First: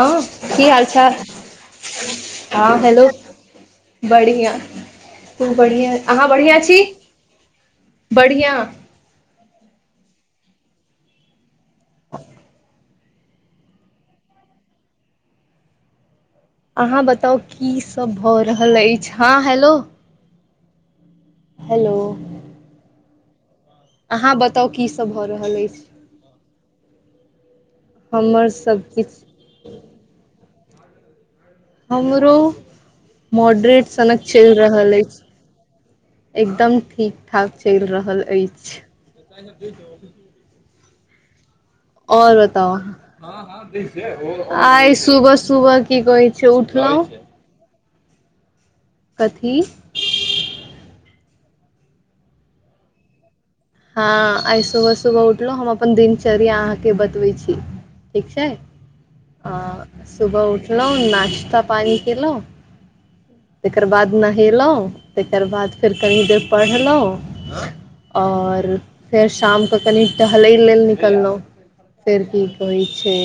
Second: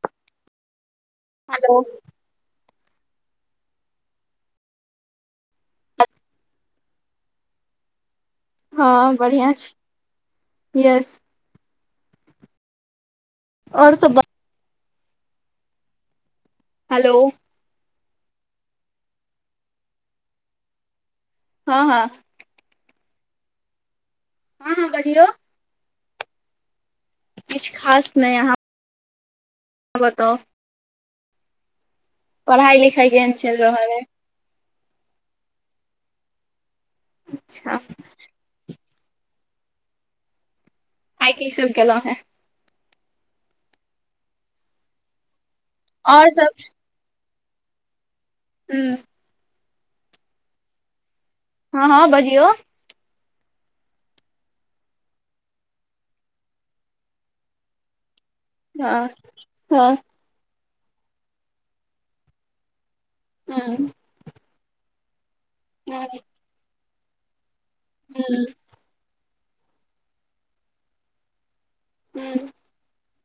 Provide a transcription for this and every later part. हँ की हाल छ हेलो हँ हेलो बढ़िआं खूब बढ़िआं अहाँ बढ़िआं छी बढ़िआ हँ बढ़िआँ छै यस [unintelligible] आओर सब अहाँ हेलो बताउ की सब भऽ रहल अछि हँ हेलो हँ हेलो हँ अहाँ बताउ हँ की हँ सब बजियौ भऽ रहल अछि किछु हमर सभकिछु आओर बताउ हमरो पढ़ाई लिखाई केहन चलि मॉडरेट रहल है सनक चैल रहल अछि एकदम ठीक ठाक अच्छा चैल रहल अछि [inaudible] आइ की सब केलैहु आओर बताउ आहाँ आइ सुबह सुबह की और कहै छै सब उठलहुँ हूँ कथी हँ हँ बजियौ हँ आइ सुबह सुबह उठलहुँ हम अपन दिनचर्या अहाँके बतबै छी ठीक छै हँ आ हँ सुबह उठलहु नश्ता पानी कलहु तेकर ह बाद नहे लो तेकर बाद फेर कनी देर पढ़लहुँं आओर फेर शामके कनि टहलै लेल निकललहुँ फेर की कहै छै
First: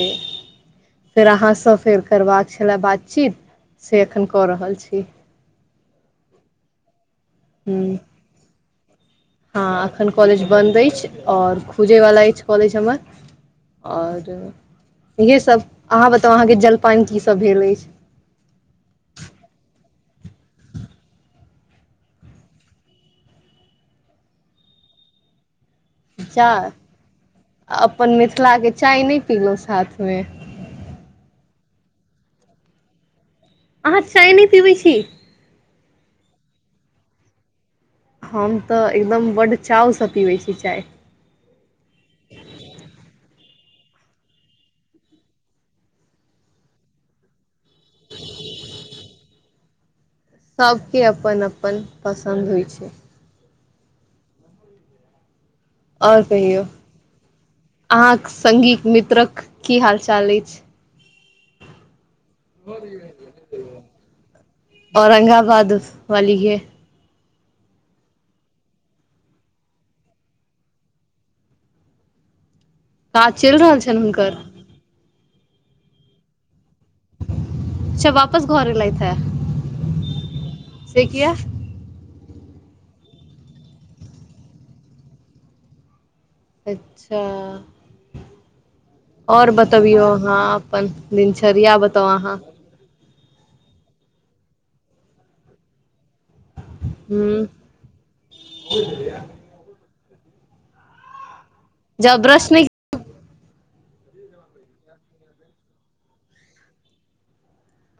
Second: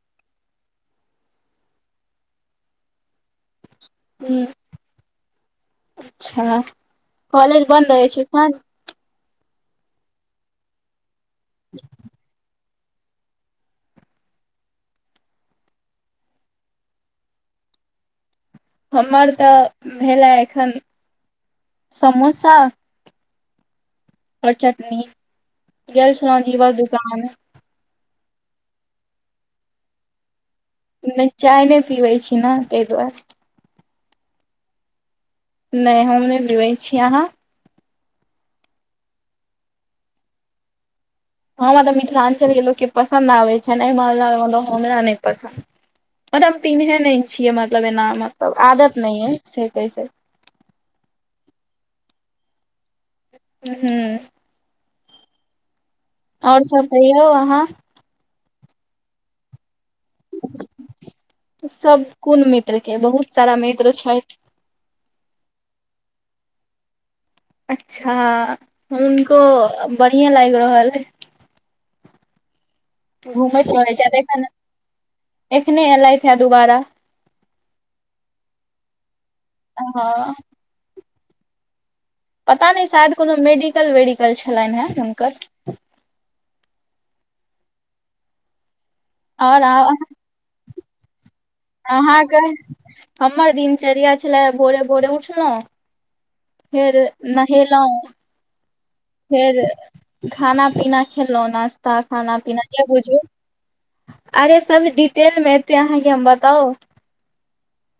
फेर अहाँसँ फेर करबाक छलए बातचीत से एखन कऽ रहल छी अच्छा कॉलेज बन्द हुँ, अछि अखन हँ एखन कॉलेज बन्द अछि आओर खुजयवला अछि कॉलेज हमर आओर इएहेसभ अहाँ बताउ अहाँके जलपान की सभ भेल अछि हमर तऽ भेलै एखन समोसा आओर चटनी गेल छलहुँ चाह जीवछ दुकान आने अपन मिथिलाके चाय नहि पीलहुँ साथमे नहि चाय नइ पीबै छी नऽ ताहि दुआरे अहाँ चाय नहि पीबैत छी नहि हम नहि बीबै छी अहाँ हम तऽ एकदम बड्ड चावसँ पीबै छी चाय हमरा तऽ मिथिलाञ्चल के लोकके पसन्द आबै छै एहि मामला मे तऽ हमरा नहि पसन्द मतलब हम पिन्हे नहि छियै मतलब एना मतलब आदत नहि य से कैह सभके अपन अपन पसन्द होइ छै हूँ हूँ आओर कहियौ सब कहियौ अहाँ अहाँक संगीक मित्रक की हाल चाल अछि सब कोन मित्रके बहुत सारा मित्र छै औरंगाबाद वाली है अच्छा हुनको बढ़िआँ लागि रहल हइ काज चलि घूमैत रहल छनि रहैत छै हुनकर एखन एखने एलैथ हे दुबारा अच्छा वापस घर एलैथ ह हँ से किया पता नहि शायद कोनो मेडिकल वेडिकल छलैन हँ हुनकर अच्छा आओर बतबियौ अहाँ अपन दिनचरिर्या अहाँके हमर दिनचर्या छले भोरे भोरे उठलहु फेर हूँ नहेलहुँ [inaudible] फेर खाना पीना खेलहुँ नाश्ता जब खाना ब्रश नहि पीना जे बुझू अरे सब डिटेलमे एतै अहाँके हम बताउ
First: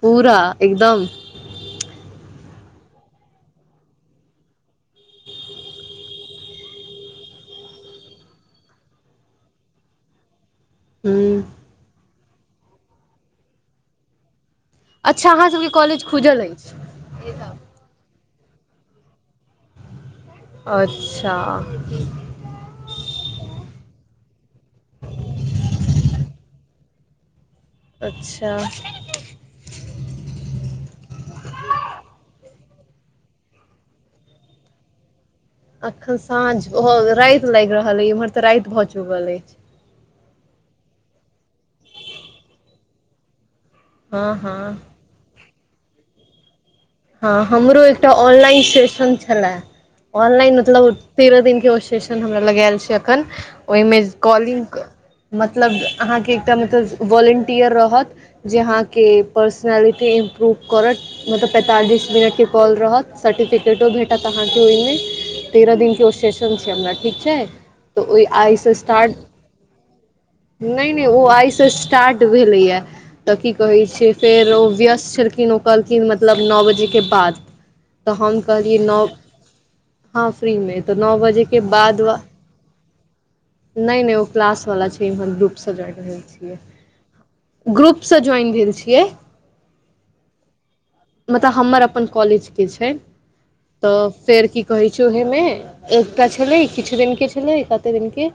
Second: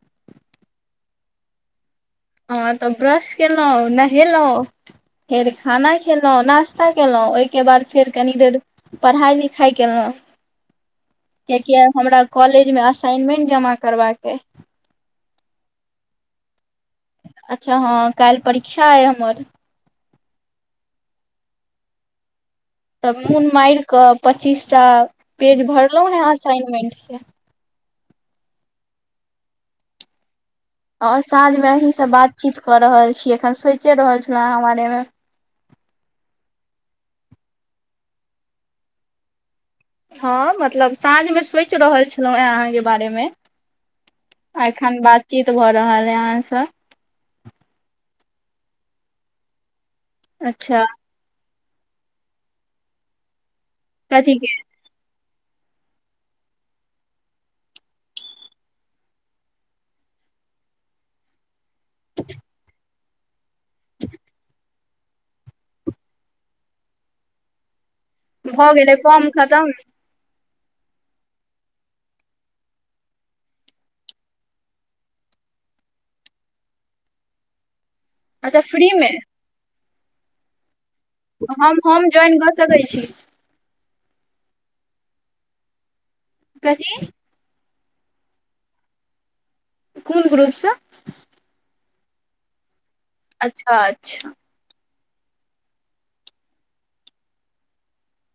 पूरा एकदम हँ तऽ ब्रश केलहुँ नहेलहुं फेर खाना खेलहुं नाास्ता केलहुँ ओहिके बाद फेर कनि देर पढ़ाइ लिखाइ केलहुँ ह कियकि आय हमरा कॉलेज मे असाइनमेंट जमा करबाक ये अच्छा अहाँ सबके कॉलेज खुजल अछि अच्छा हँ काल्हि परीक्षा अइ हमर अच्छा तब मून माइर के पच्चीस टा पेज भरलो हे असाइनमेंट के अच्छा ओर साँझ मे अहीं से बातचीत क रहल छीै अखन सोचे रहल छल अहाँ बारे मे अखन साँझ भ राति लागि रहल अछि एम्हर तऽ राति भऽ चुकल अछि हँ मतलब साँझमे सोचि रहल छलहुँ हेँ अहाँके बारे में हँ हँ एखन बातचीत भऽ रहल अय अहाँ स हँ हमरो एकटा ऑनलाइन सेशन छलए ऑनलाइन अच्छा मतलब तेरह दिनक के ओ सेशन हमरा लग आयल छै अखन ओइमे कथी के कॉलिंग मतलब अहाँके एकटा मतलब वोलेंटिियर रहत जे अहाँके पर्सनलिटी इम्प्रूव करत मतलब पैंतालीस मिनटके कॉल रहत सर्टिफिकेटो भेटत अहाँके ओहिमे तेरह दिन के ओ सेशन छै हमरा ठीक छै तऽ ओ आइ स भऽ गेलै स्टार्ट फॉर्म खतम नहि नहि ओ आइसँ स्टार्ट भेलैया तऽ की कहै छै फेर ओ व्यस्त छलखिन ओ कहलखिन मत मतलब नओ बजेके बाद तऽ हम अच्छा कहलियै फ्री नओ मे हँ फ्री में तऽ नओ बजे के बाद व की क सकै छी नहि नहि ओ क्लास वाला छै इम्हर ग्रुप स ज्वाइन होइ छै कथी ग्रुप सँ ज्वाइन भेल छियै कोन ग्रुप सँ मतलब हमर अपन कॉलेज के छै अच्छा तऽ अच्छा फेर की कहै छै ओहे मे एकटा छलै किछु दिन के छलै कते दिन के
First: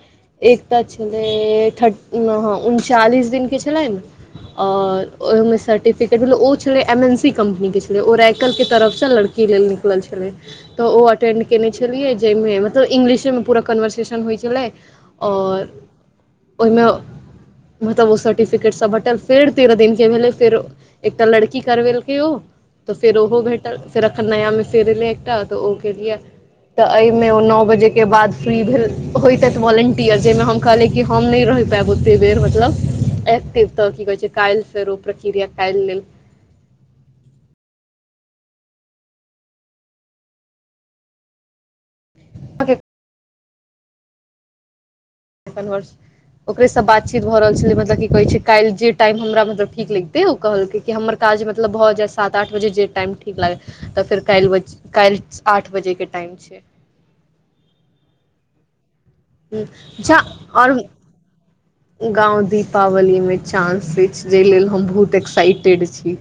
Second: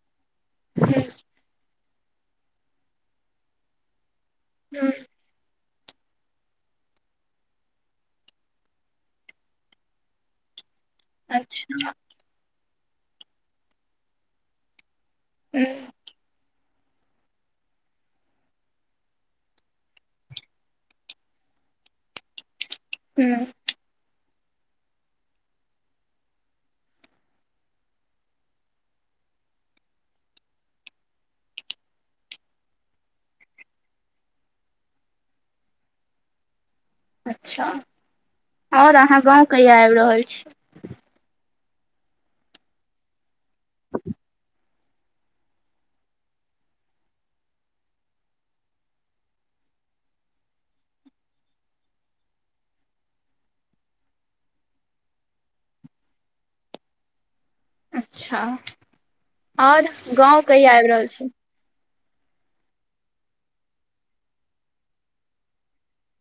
एकटा छलै से थटी हँ उनचालिस दिनके छलनि हूँ और ओहि सर्टिफिकेट मतल ओ छलै एम एन कमनी के छल ओ रकल के तरफ से लड़की लेल निकल छलै तऽ ओ अटेंड केने अच्छा छलिय जाहिमे मतलब इंग्लिशेमे पूरा कन्वर्सेशन होइ छलै आओर ओहिमे मतलब ओ सर्टिफिकेट सब हटल फेर तेरह दिन के भेले फेर एकटा लड़की करवेल के ओ तऽ फेर ओहो हूँ भेटल फेर एखन नया मे फेर एलै एकटा तऽ ओ केलियै तऽ एहिमे ओ नओ बजे के बाद फ्री भेल होइत अछि वोलेंटियर जाहिमे हम कहली कि हम नहि रहि पायब ओते बेर मतलब एकटि तऽ की कहै छै काइल स रू प्रक्रिया कालल लेल अच्छा आओर अहाँ गाँव कहिया आबि रहल छी आ के कनभर्स ओकरे से बातचीत भऽ रहल छलै मतलब की कहे छै काल् जे टाइम हमरा मतलब ठीक लगते ओ कहलकै कि हमर काज मतलब भऽ जाए सात आठ बजे जे टाइम ठीक लागै तऽ फेर काल्हि काल्हि आठ बजेके टाइम छै अच्छा आओर गाँव कहि आबि रहल छी? गांव दीपावली मे चानंस अछि जाहि लेल हम बहुत एक्साइटेड छी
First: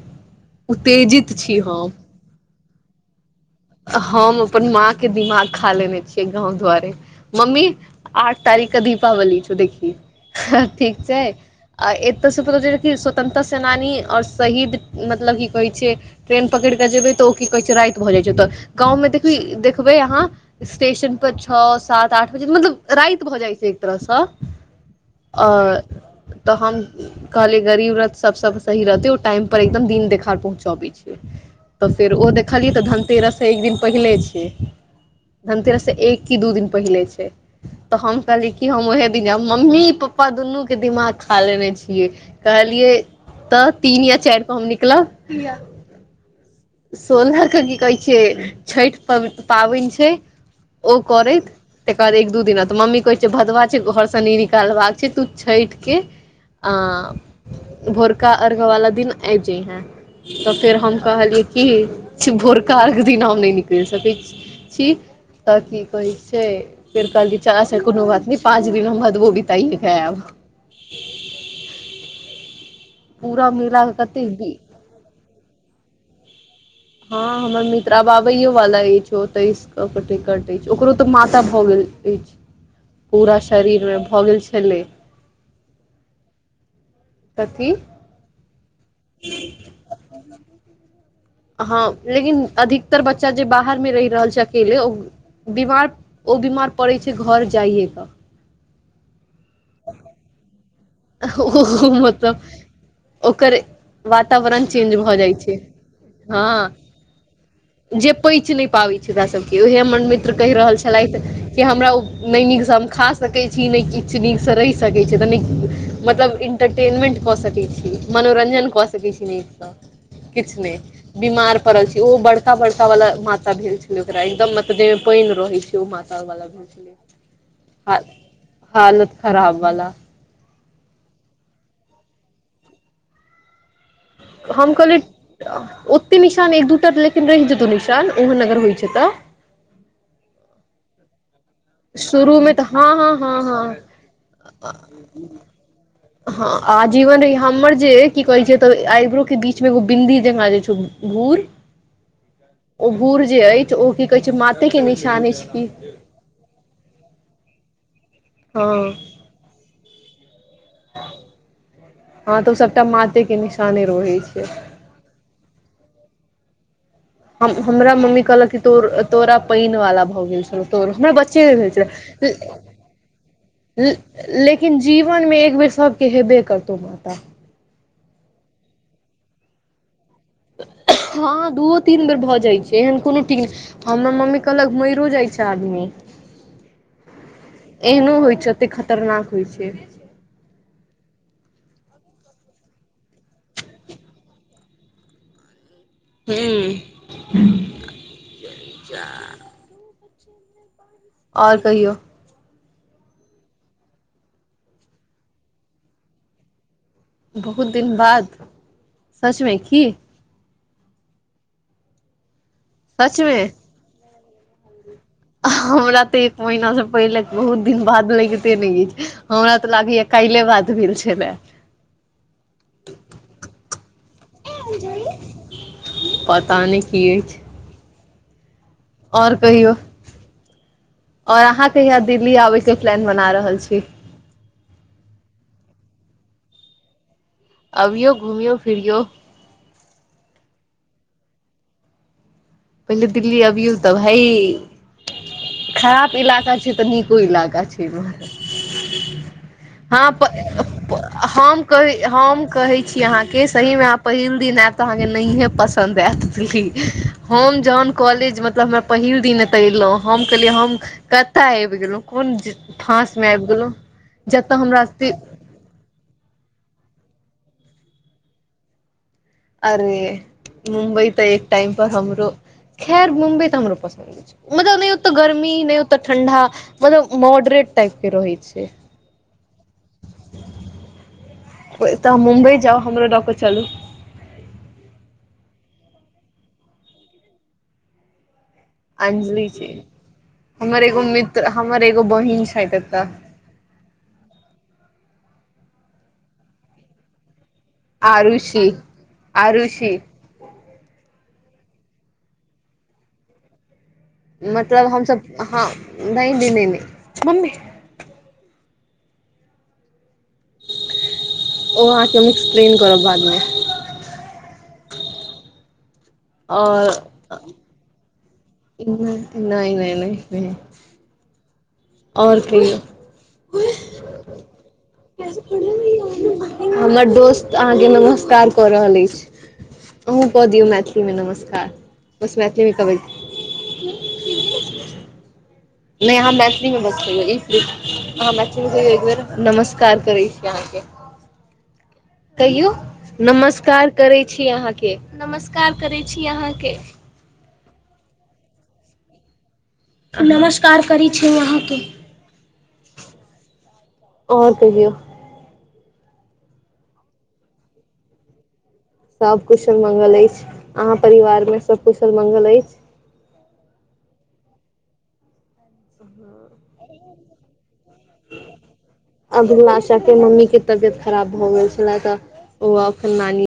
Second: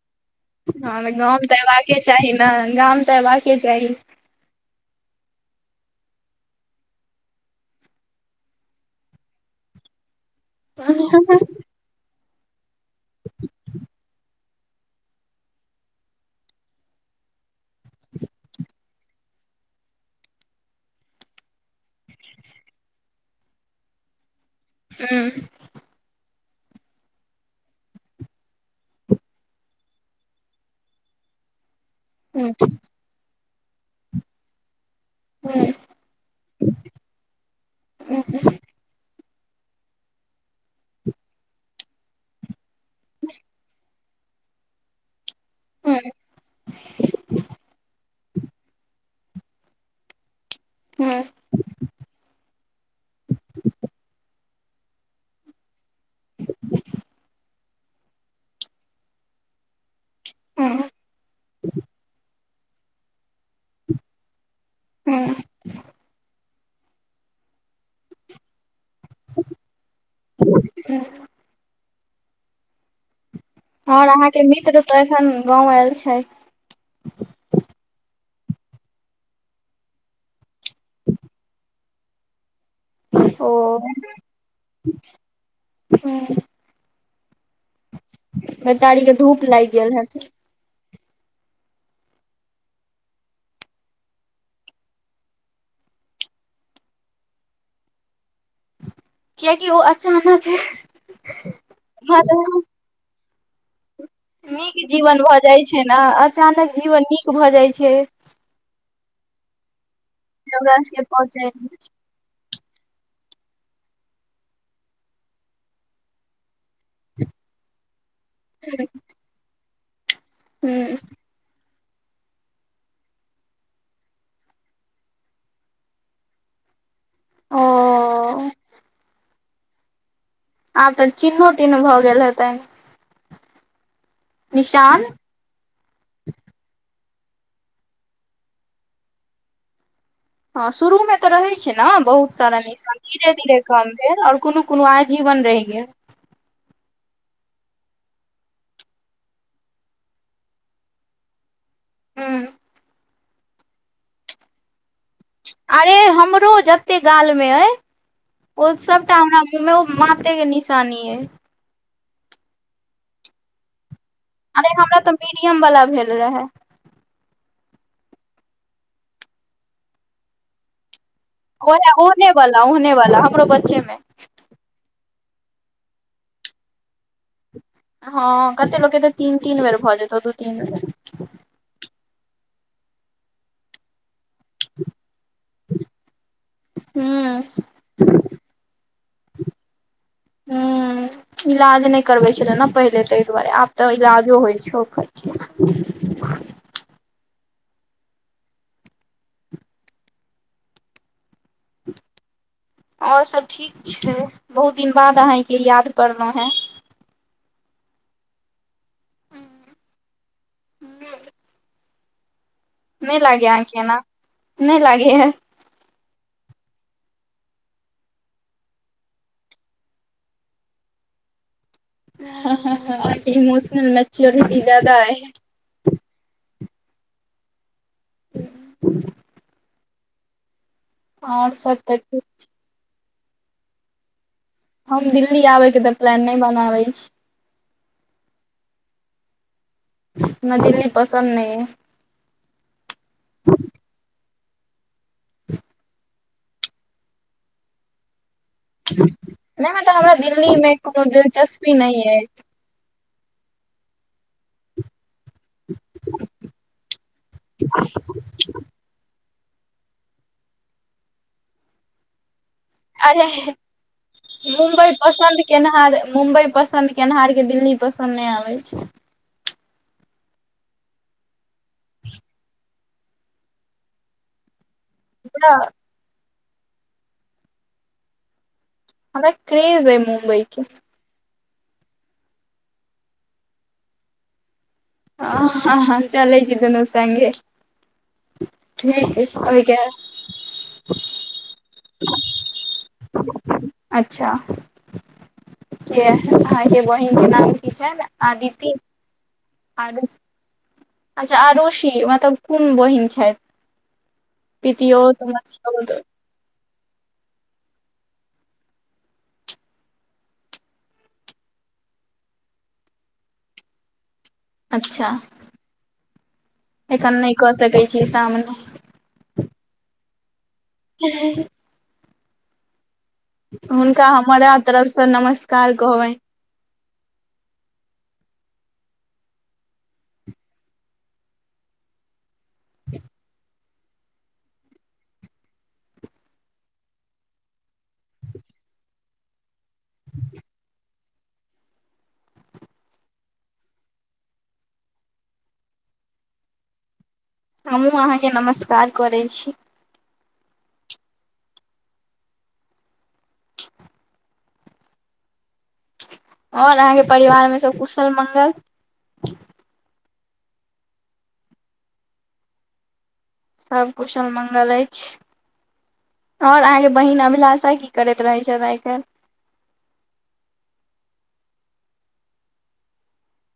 हँ तऽ गाम उत्तेजित तऽ छी हम अयबाके चाही न गाम तऽ अयबाकेँ चाही हम अपन माँ के दिमाग खा लेने छियै गाँंव दुआरे मम्मी आठ तारीख क दीपावली छौ देखी ठीक छै आ एतयसँ प स्वतंत्र सेनानी आओर शहीद मतलब की कहै छै ट्रेन पकड़ि कऽ जेबै तऽ ओ की कहै छै राति भऽ जाइ छै तऽ गाँवमे देखबी देखबै अहाँ स्टेशन पर छओ सात आठ बजे मतलब राति भऽ जाइ छै एक तरह सँ आओर तऽ हम कहलियै गरीब रथ सभ सब सही रहतै ओ टाइम पर एकदम दिन देखार पहुँचाबै छैै तऽ फेर ओ देखलियै तऽ धनतेरस सँ एक दिन पहिले छियै धनतेरस से एक की दू दिन पहिले छै तऽ हम कहलिय कि हम ओहे मम्मी पप्पा दुन्नू के दिमाग खा लेने छियै कहलियै तऽ तीन या चारि क हम निकलब सोलहाक के की कहै छियै छठि प पाबनि छै ओ करैत तकर बाद एक दू दिना तऽ मम्मी कहैत छै भदवा छै घरसँ न निकालबाक छै तू छठि क आ भोरका अर्घ्य वला दिन आइब जइहैं तऽ फेर हम कहलियै कि भोरका दिन हम नै निकलि सकैत छी तऽ की कहैत छै फेर कहलके चल कोनो बात नहि पाँच भी भगवदो वो बीताइए खैब [unintelligible] पूरा [unintelligible] आर अहाँके बी मित्र तऽ एखन गाँव आयल छथि हँ हमर मित्र आब आबैयो वाला अछि ओ तेइस क ओकर टिकट अछि ओकरो तऽ माता भऽ गेल अछि पूरा ओ शरीर मे भऽ गेल छलै कथी बेेचारी के धूप लागि गेल हैत हँ लेकिन अधिकतर बच्चा जे बाहर मे रहि रहल छै अकेले ओ बीमार ओ बीमार पड़ै छै घर जाइयएकेऽ कियाकि ओ अचानके ओ मतलब ओकरे वातावरण नीक चेंज भऽ जीवन जाइ छै ने अचानक जीवन नीक भऽ जाइ छै हँ जे पचि नहि पाबै छै ओरा सबके ओहे हमर मित्र कहि हमरा रहल सबके छलथि पहुँचे कि हमरा ओ नहि नीक से हम खा सकै छी नहि किछु नीक से रहि सकैत छी तऽ नहि मतलब इंटरटेनमेंट कऽ सकैत छी मनोरंजन कऽ सकैत छी नीकसँ किछु नहि बीमार पड़ल छै ओ बड़का बड़का वाला माता भेल छलै ओकरा एकदम मतलब जेमे पानि रहे छै ओ माता ओ हा हालत खराब वाला आब तऽ चिन्हों तीन्ह भऽ गेल हेतनि हम निशान कहलियै ओतेक निशान एक दू टा लेकिन रहि जेतहु निशान ओहन अगर होइत छै तऽ हँ शुरू में तऽ रहे छै ने बहुत शुरूमे सारा न तऽ हँ हँ धीरे हँ धीरे हँ कम भेल आऔर कोनो कोनो आजीवन रहि गेल हँ आ जीवन र हमर जे की कहे छै त आईब्रो के बीच मे एगो बिन्दी जका जे छै घूर हूँ ओ भूर जे अछि ओ की कहै छै मााते के निशान अछि की अरे हमरो जते गाल में हय ओ हँ सबटा हमरा मु मे मााते के नि सानी अ हँ तऽ ओ सबटा मााते के निशान रहे छै नै हमरा तऽ मीडियम वाला भेल रहे हम हमरा मम्मी कहलक क तो तोरा पानि वाला भऽ गेल छलौ तोर हमरा बच्चे भेल ओहे ओहने छल वाला ओहने वाला हमरो बच्चे मे लेकिन जीवन मे एक बेर सबके हेबे करतौ माता हँ कते लोक के तऽ तीन तीन बेर भऽ जेतौ दू तीन बेर हँ दूओ तीन बेर भऽ जाइ छै एहन कोनो ठीक नहि हमर मम्मी कहलक मरियो जाइ छै आदमी हूँ एहनो होइत छै ओते खतरनाक होइत छै हूँ इलाज नहि करबै छलै ने पहिले ताहि दुआरे आब तऽ इलाजो होइ छै ओकर ह आओर कहियौ आओर सब ठीक छै बहुत दिन बाद अहाँके याद करलहुॅं हें बहुत दिन बाद सचमे की ह्म नहि सचमे लागै अहाँके एना नहि लागै ह हमरा ते एक महिना से पहिले बहुत दिन बाद लगिते नहि अछि हमरा तऽ लागैया कैले बात भेल छलाह ह ह ह इमोशनल मेच्योरिटी जादा अइ पता नहि की अछि और कहियौ और आओर अहाँ सब तऽ कहिया ठीक दिल्ली आबे के प्लान बना रहल छी हम दिल्ली आबैके तऽ प्लान नहि बनाबै छी अबियौ घुमियौ फिरियौ हमरा दिल्ली पसन्द नहि अइ पहिले दिल्ली अबियौ तब भई खराब इलाका छै तऽ नीको इलाका छै इम्हर नहि मतलब हँ हमरा प दिल्ली मे प कोनो हम दिलचस्पी कहै नहि अइ हम कहै छी अहाँके सहीमेहाँ पहिल दिन आयब तऽ अहाँके नहिये पसन्द आयत दी हम जहन कॉलेज मतलब हमरा पहिल दिन एते एयलो हम कहलिये हम कतय आबि गेलहुं कोन फाँस अरे मे आबि गेलहु जतय हमरा सि केनहार मुम्बई पसन्द केनहारके दिल्ली पसन्द नहि आबै छै अरे मुम्बई त एक टाइम पर हमरो खैर मुंबई तऽ हमरो पसन्द मतलब नहि ओते गर्मी हमरा नहि ओते ठंडा मतलब मॉडरेट टाइप के रहै छै हमरा क्रेज है मुम्बई के तऽ मुम्बइ जाउ हमरो लऽ कऽ चलू आ ह चलै छी दुने सगे अंजलि छी ओहिके हमर एगो मित्र हमर एगो बहिन छथि एतऽ अच्छा य ह ये बहिन के नाम की छैन आदिति आरुषी आरो अच्छा अड़ोसी मतलब कोन बहिन छथि मतलब हमस पितियोत हाँ मसियौत नहि दने नहि मम्मी ओ अहाँके हम एक्सप्लेन करब बादमे अच्छा एखन नहि कऽ सकै छी सामने इ नहि नहि नहि ह ओर कहियो हुनका हमरा तरफसँ नमस्कार कहबनि हमर दोस्त अहाँके नमस्कार कऽ रहल अछि अहूँ कऽ दियौ मैथिलीमे नमस्कार बस मैथिलीमे कबय ठीक नहि अहाँ मैथिली में बस अहाँ मैथिली मे कहियो एक बेर नमस कार करै छी अहाँके कहियौ नमस्कार करै छी अहाँके नमस्कार करै छी अहाँके हमहहुँ अहाँके नमस्कार करैत छी नमस्कार करै छी हम अहाँके ओर कहियौ आओर अहाँके परिवार मे सब कुशल मंगल सब कुशल मंगल अछि अहां परिवार में सब कुशल मंगल अछि सब कुशल मंगल अछि आओर अहाँके बहिन अभिलाषा की करैत रहै छथि आइ काल्हि अभिलाषा के मम्मी के तबियत खराब भऽ गेल छले तऽ ओ एखन नानी